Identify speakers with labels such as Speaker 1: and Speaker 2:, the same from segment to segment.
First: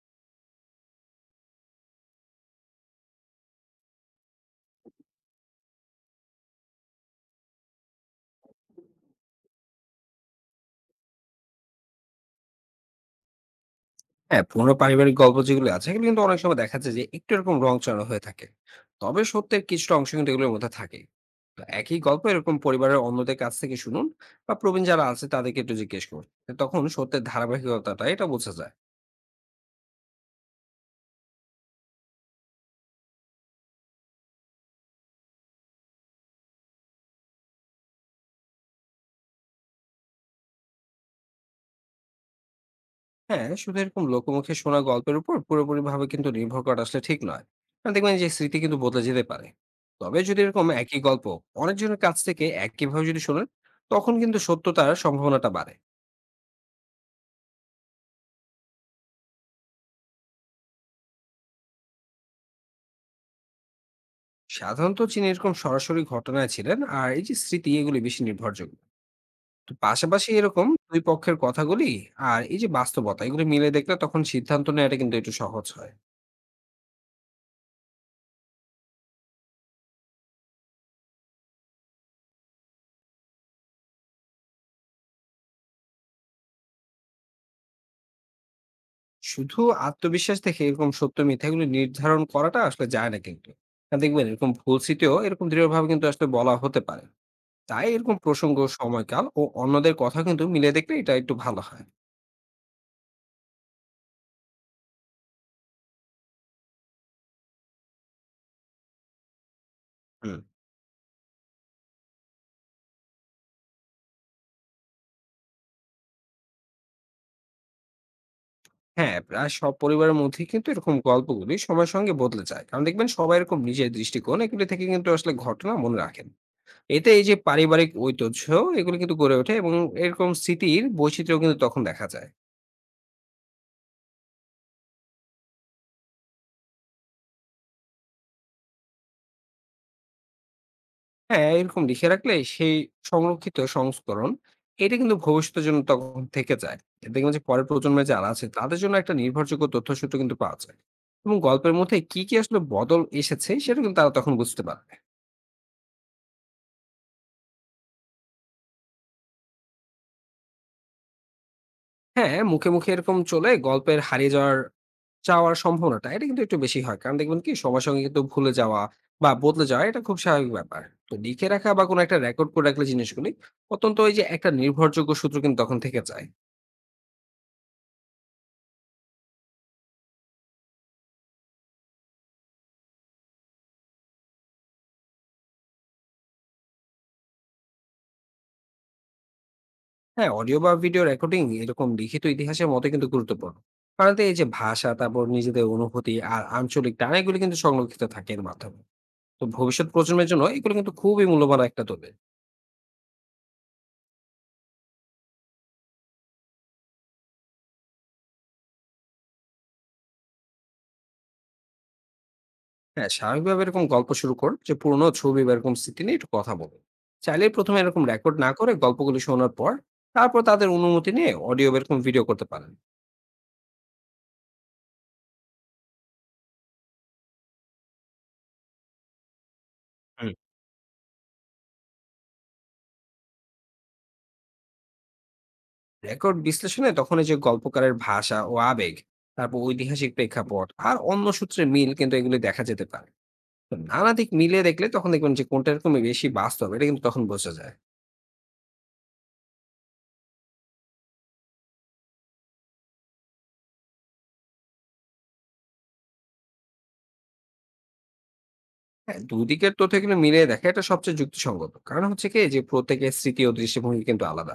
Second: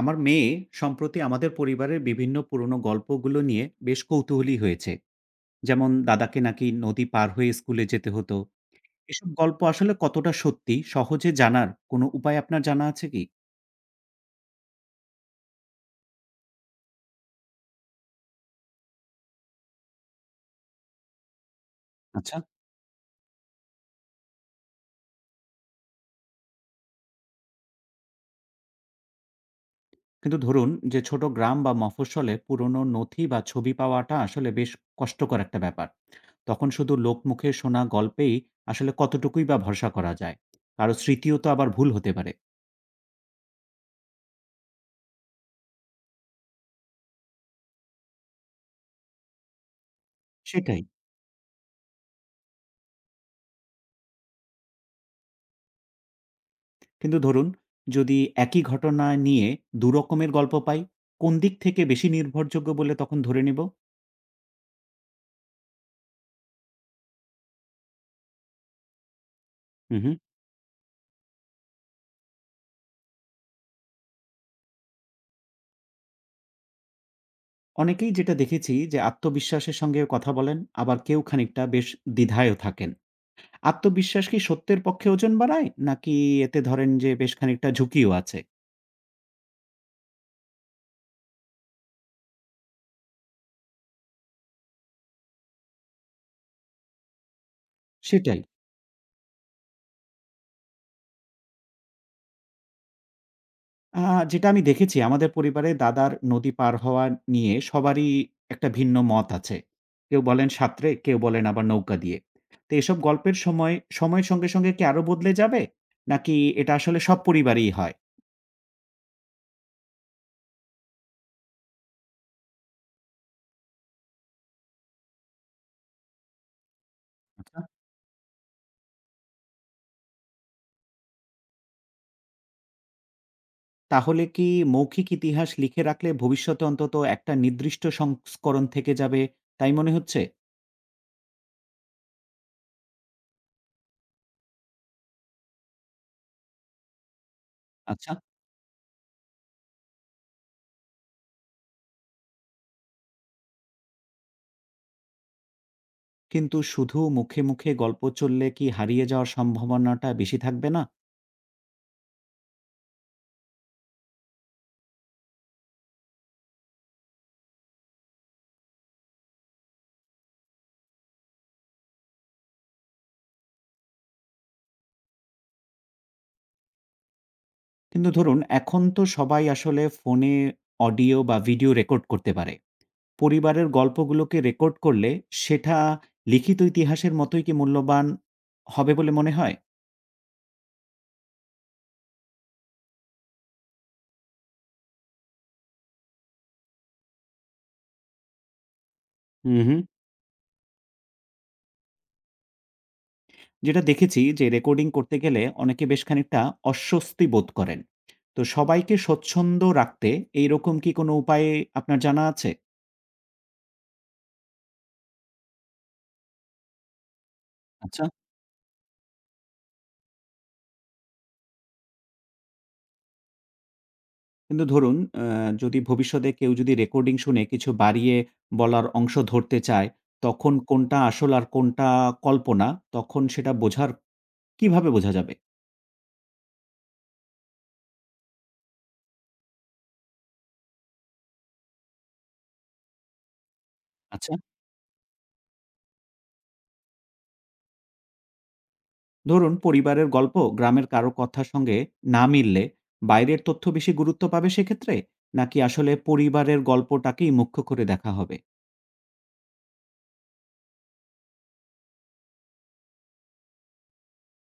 Speaker 1: আমার মেয়ে সম্প্রতি আমাদের পরিবারের বিভিন্ন পুরনো গল্পগুলো নিয়ে বেশ কৌতূহলী হয়েছে। যেমন দাদাকে নাকি নদী পার হয়ে স্কুলে যেতে হতো। এসব গল্প আসলে কতটা সত্যি সহজে জানার কোনো উপায় আপনার জানা আছে কি?
Speaker 2: হ্যাঁ, পুরোনো পারিবারিক গল্প যেগুলো আছে, এগুলো কিন্তু অনেক সময় দেখা যায় যে একটু এরকম রং চড়া হয়ে থাকে। তবে সত্যের কিছুটা অংশ কিন্তু এগুলোর মধ্যে থাকে। তো একই গল্প
Speaker 1: আচ্ছা।
Speaker 2: এরকম পরিবারের অন্যদের কাছ থেকে শুনুন বা প্রবীণ যারা আছে তাদেরকে একটু জিজ্ঞেস করুন। তো তখন সত্যের ধারাবাহিকতাটা এটা বোঝা যায়।
Speaker 1: কিন্তু ধরুন যে ছোট গ্রাম বা মফস্বলে পুরনো নথি বা ছবি পাওয়াটা আসলে বেশ কষ্টকর একটা ব্যাপার। তখন শুধু লোকমুখে শোনা গল্পেই আসলে কতটুকুই বা ভরসা করা যায়? কারো স্মৃতিও তো আবার ভুল হতে পারে।
Speaker 2: হ্যাঁ, শুধু এরকম লোকমুখে শোনা গল্পের উপর পুরোপুরিভাবে কিন্তু নির্ভর করাটা আসলে ঠিক নয়। কারণ দেখবেন যে স্মৃতি কিন্তু বদলে যেতে পারে। তবে যদি এরকম
Speaker 1: সেটাই।
Speaker 2: একই গল্প অনেকজনের কাছ থেকে একইভাবে যদি শোনেন, তখন কিন্তু সত্যতার সম্ভাবনাটা বাড়ে।
Speaker 1: কিন্তু ধরুন, যদি একই ঘটনা নিয়ে ২ রকমের গল্প পাই, কোন দিক থেকে বেশি নির্ভরযোগ্য বলে তখন ধরে নেব?
Speaker 2: সাধারণত চীনে এরকম সরাসরি ঘটনায় ছিলেন আর এই যে স্মৃতি এগুলি বেশি নির্ভরযোগ্য। তো
Speaker 1: হুম, হুম।
Speaker 2: পাশাপাশি এরকম দুই পক্ষের কথাগুলি আর এই যে বাস্তবতা এগুলি মিলে দেখলে তখন সিদ্ধান্ত নেওয়াটা কিন্তু একটু সহজ হয়।
Speaker 1: অনেকেই, যেটা দেখেছি যে আত্মবিশ্বাসের সঙ্গে কথা বলেন, আবার কেউ খানিকটা বেশ দ্বিধায়ও থাকেন। আত্মবিশ্বাস কি সত্যের পক্ষে ওজন বাড়ায়? নাকি এতে ধরেন যে বেশ খানিকটা ঝুঁকিও আছে?
Speaker 2: শুধু আত্মবিশ্বাস থেকে এরকম সত্য মিথ্যাগুলি নির্ধারণ করাটা আসলে যায় না কিন্তু। না দেখবেন এরকম ভুল স্মৃতিও এরকম দৃঢ়ভাবে কিন্তু আসলে বলা হতে পারে। তাই এরকম
Speaker 1: সেটাই।
Speaker 2: প্রসঙ্গ সময়কাল ও অন্যদের কথা কিন্তু মিলে দেখলে এটা একটু ভালো হয়।
Speaker 1: আ যেটা আমি দেখেছি আমাদের পরিবারে দাদার নদী পার হওয়া নিয়ে সবারই একটা ভিন্ন মত আছে। কেউ
Speaker 2: হুম।
Speaker 1: বলেন সাঁতরে, কেউ বলেন আবার নৌকা দিয়ে। তো এসব গল্পের সময়ের সঙ্গে, সঙ্গে কি আরো বদলে যাবে? নাকি এটা আসলে সব পরিবারেই হয়?
Speaker 2: হ্যাঁ, প্রায় সব পরিবারের মধ্যেই কিন্তু এরকম গল্পগুলি সময়ের সঙ্গে বদলে যায়। কারণ দেখবেন সবাই এরকম নিজের দৃষ্টিকোণ এগুলি থেকে কিন্তু আসলে ঘটনা মনে রাখেন। এতে এই যে
Speaker 1: আচ্ছা।
Speaker 2: পারিবারিক ঐতিহ্য এগুলো কিন্তু গড়ে ওঠে এবং এরকম স্মৃতির বৈচিত্র্য কিন্তু তখন দেখা যায়।
Speaker 1: তাহলে কি মৌখিক ইতিহাস লিখে রাখলে ভবিষ্যতে অন্তত একটা নির্দিষ্ট সংস্করণ থেকে যাবে, তাই মনে হচ্ছে?
Speaker 2: হ্যাঁ, এরকম লিখে রাখলে সেই সংরক্ষিত সংস্করণ এটা কিন্তু ভবিষ্যতের জন্য তখন থেকে যায়। এতে দেখবেন যে পরের প্রজন্মে
Speaker 1: আচ্ছা।
Speaker 2: যারা আছে তাদের জন্য একটা নির্ভরযোগ্য তথ্যসূত্র কিন্তু পাওয়া যায়। এবং গল্পের মধ্যে কি, কি আসলে বদল এসেছে সেটা কিন্তু তারা তখন বুঝতে পারবে।
Speaker 1: কিন্তু শুধু মুখে, মুখে গল্প চললে কি হারিয়ে যাওয়ার সম্ভাবনাটা বেশি থাকবে না?
Speaker 2: হ্যাঁ, মুখে, মুখে এরকম চলে গল্পের হারিয়ে যাওয়ার চাওয়ার সম্ভাবনাটা এটা কিন্তু একটু বেশি হয়। কারণ দেখবেন কি সবার সঙ্গে কিন্তু ভুলে যাওয়া বা বদলে যাওয়া এটা খুব স্বাভাবিক ব্যাপার। তো লিখে রাখা বা কোনো একটা রেকর্ড করে রাখলে জিনিসগুলি অত্যন্ত ওই যে একটা নির্ভরযোগ্য সূত্র কিন্তু তখন থেকে যায়।
Speaker 1: কিন্তু ধরুন, এখন তো সবাই আসলে ফোনে অডিও বা ভিডিও রেকর্ড করতে পারে। পরিবারের গল্পগুলোকে রেকর্ড করলে সেটা লিখিত ইতিহাসের মতোই কি মূল্যবান হবে বলে মনে হয়?
Speaker 2: হ্যাঁ, অডিও বা ভিডিও রেকর্ডিং এরকম লিখিত ইতিহাসের মতই কিন্তু গুরুত্বপূর্ণ। কারণ এতে এই যে ভাষা, তারপর নিজেদের অনুভূতি আর আঞ্চলিক টান এগুলি কিন্তু সংরক্ষিত থাকে এর মাধ্যমে। তো
Speaker 1: হুম, হুম।
Speaker 2: ভবিষ্যৎ প্রজন্মের জন্য এগুলো কিন্তু খুবই মূল্যবান একটা দলিল।
Speaker 1: যেটা দেখেছি যে রেকর্ডিং করতে গেলে অনেকে বেশ খানিকটা অস্বস্তি বোধ করেন। তো সবাইকে স্বচ্ছন্দ রাখতে এইরকম কি কোনো উপায়ে আপনার জানা আছে?
Speaker 2: হ্যাঁ, স্বাভাবিকভাবে এরকম গল্প শুরু করুন, যে পুরোনো ছবি বা এরকম স্মৃতি নিয়ে একটু কথা বলুন। চাইলে প্রথমে এরকম
Speaker 1: আচ্ছা।
Speaker 2: রেকর্ড না করে গল্পগুলি শোনার পর তারপর তাদের অনুমতি নিয়ে অডিও বা এরকম ভিডিও করতে পারেন।
Speaker 1: কিন্তু ধরুন, আ যদি ভবিষ্যতে কেউ রেকর্ডিং শুনে কিছু বাড়িয়ে বলার অংশ ধরতে চায়,
Speaker 2: হুম।
Speaker 1: তখন কোনটা আসল আর কোনটা কল্পনা, তখন সেটা বোঝার কিভাবে বোঝা যাবে?
Speaker 2: রেকর্ড বিশ্লেষণে তখন এই যে গল্পকারের ভাষা ও আবেগ, তারপর ঐতিহাসিক প্রেক্ষাপট আর অন্য সূত্রে মিল কিন্তু এগুলি দেখা যেতে পারে। তো নানা দিক
Speaker 1: আচ্ছা,
Speaker 2: মিলিয়ে দেখলে তখন দেখবেন যে কোনটা এরকম বেশি বাস্তব এটা কিন্তু তখন বোঝা যায়।
Speaker 1: ধরুন পরিবারের গল্প গ্রামের কারো কথার সঙ্গে না মিললে বাইরের তথ্য বেশি গুরুত্ব পাবে সেক্ষেত্রে? নাকি আসলে পরিবারের গল্পটাকেই মুখ্য করে দেখা হবে?
Speaker 2: হ্যাঁ, দুদিকের তথ্য কিন্তু মিলিয়ে দেখা এটা সবচেয়ে যুক্তিসঙ্গত। কারণ হচ্ছে কি যে প্রত্যেকের স্মৃতি ও দৃষ্টিভঙ্গি কিন্তু আলাদা।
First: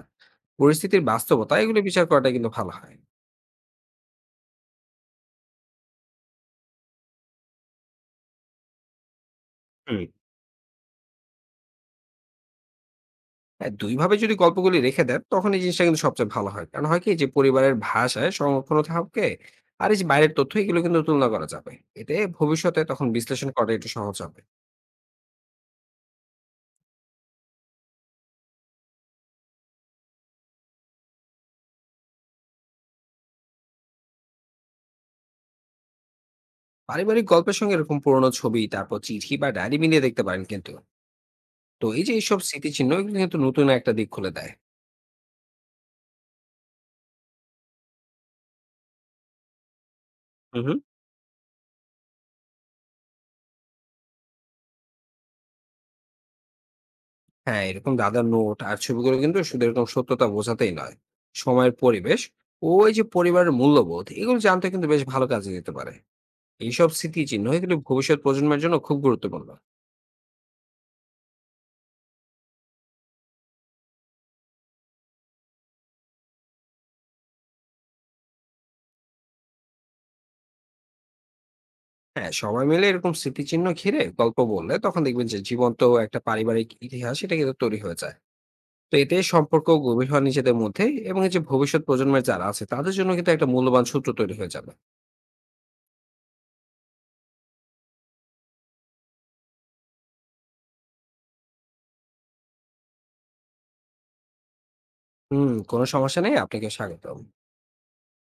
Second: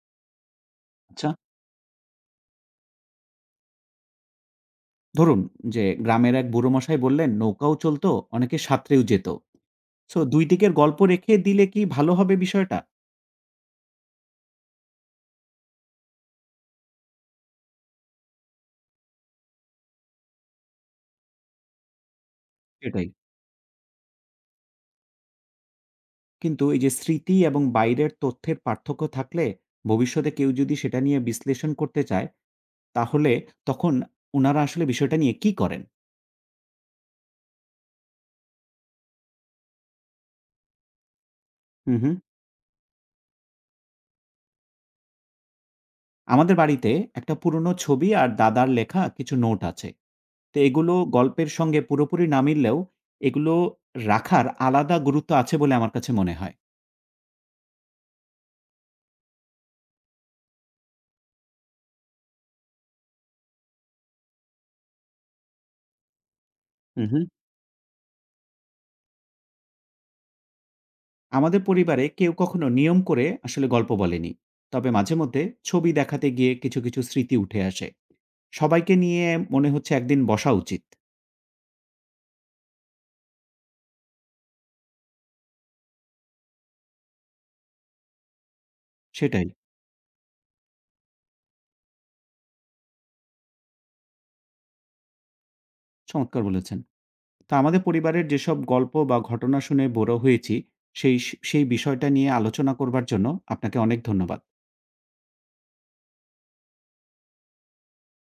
Speaker 2: পরিস্থিতির
Speaker 1: আচ্ছা,
Speaker 2: বাস্তবতা এগুলো বিচার করাটা কিন্তু ভালো হয়।
Speaker 1: ধরুন যে গ্রামের এক বুড়ো মশাই বললেন, "নৌকাও চলত, অনেকে সাঁতরেও যেত।"
Speaker 2: হুম।
Speaker 1: সো ২ দিকের গল্প রেখে দিলে কি ভালো হবে বিষয়টা?
Speaker 2: হ্যাঁ, দুইভাবে যদি গল্পগুলি রেখে দেন তখন এই জিনিসটা কিন্তু সবচেয়ে ভালো হয়। কারণ হয় কি যে পরিবারের ভাষায় সংরক্ষণও থাকবে আর এই যে বাইরের তথ্য এগুলো কিন্তু তুলনা করা যাবে। এতে ভবিষ্যতে তখন
Speaker 1: সেটাই।
Speaker 2: বিশ্লেষণ করা একটু সহজ হবে।
Speaker 1: কিন্তু এই যে স্মৃতি এবং বাইরের তথ্যের পার্থক্য থাকলে ভবিষ্যতে কেউ যদি সেটা নিয়ে বিশ্লেষণ করতে চায়, তাহলে তখন উনারা আসলে বিষয়টা নিয়ে কি করেন?
Speaker 2: পারিবারিক গল্পের সঙ্গে এরকম পুরোনো ছবি, তারপর চিঠি বা ডায়েরি মিলিয়ে দেখতে পারেন কিন্তু। তো
Speaker 1: হুম,
Speaker 2: এই যে
Speaker 1: হুম।
Speaker 2: এইসব স্মৃতিচিহ্ন এগুলো কিন্তু নতুন একটা দিক খুলে দেয়।
Speaker 1: আমাদের বাড়িতে একটা পুরনো ছবি আর দাদার লেখা কিছু নোট আছে। তো
Speaker 2: হুম।
Speaker 1: এগুলো গল্পের সঙ্গে পুরোপুরি না মিললেও এগুলো রাখার আলাদা গুরুত্ব আছে বলে আমার কাছে মনে হয়।
Speaker 2: হ্যাঁ, এরকম দাদার নোট আর ছবিগুলো কিন্তু শুধু এরকম সত্যতা বোঝাতেই নয়। সময়ের পরিবেশ ও এই যে পরিবারের মূল্যবোধ এগুলো জানতে কিন্তু বেশ ভালো কাজে দিতে পারে। এইসব
Speaker 1: হুম, হুম।
Speaker 2: স্মৃতিচিহ্ন এগুলো ভবিষ্যৎ প্রজন্মের জন্য খুব গুরুত্বপূর্ণ।
Speaker 1: আমাদের পরিবারে কেউ কখনো নিয়ম করে আসলে গল্প বলেনি। তবে মাঝে মধ্যে ছবি দেখাতে গিয়ে কিছু কিছু স্মৃতি উঠে আসে। সবাইকে নিয়ে মনে হচ্ছে একদিন বসা উচিত।
Speaker 2: হ্যাঁ, সবাই মিলে এরকম স্মৃতিচিহ্ন ঘিরে গল্প বললে তখন দেখবেন যে জীবন্ত একটা পারিবারিক ইতিহাস এটা কিন্তু তৈরি হয়ে যায়। তো এতে
Speaker 1: সেটাই।
Speaker 2: সম্পর্ক গভীর হয় নিজেদের মধ্যে এবং এই যে ভবিষ্যৎ প্রজন্মের যারা আছে তাদের জন্য কিন্তু একটা মূল্যবান সূত্র তৈরি হয়ে যাবে।
Speaker 1: চমৎকার বলেছেন। তো আমাদের পরিবারের যেসব গল্প বা ঘটনা শুনে বড় হয়েছি, সেই সেই বিষয়টা নিয়ে আলোচনা করবার জন্য আপনাকে অনেক ধন্যবাদ।
Speaker 2: হুম, কোনো সমস্যা নেই। আপনাকে স্বাগতম।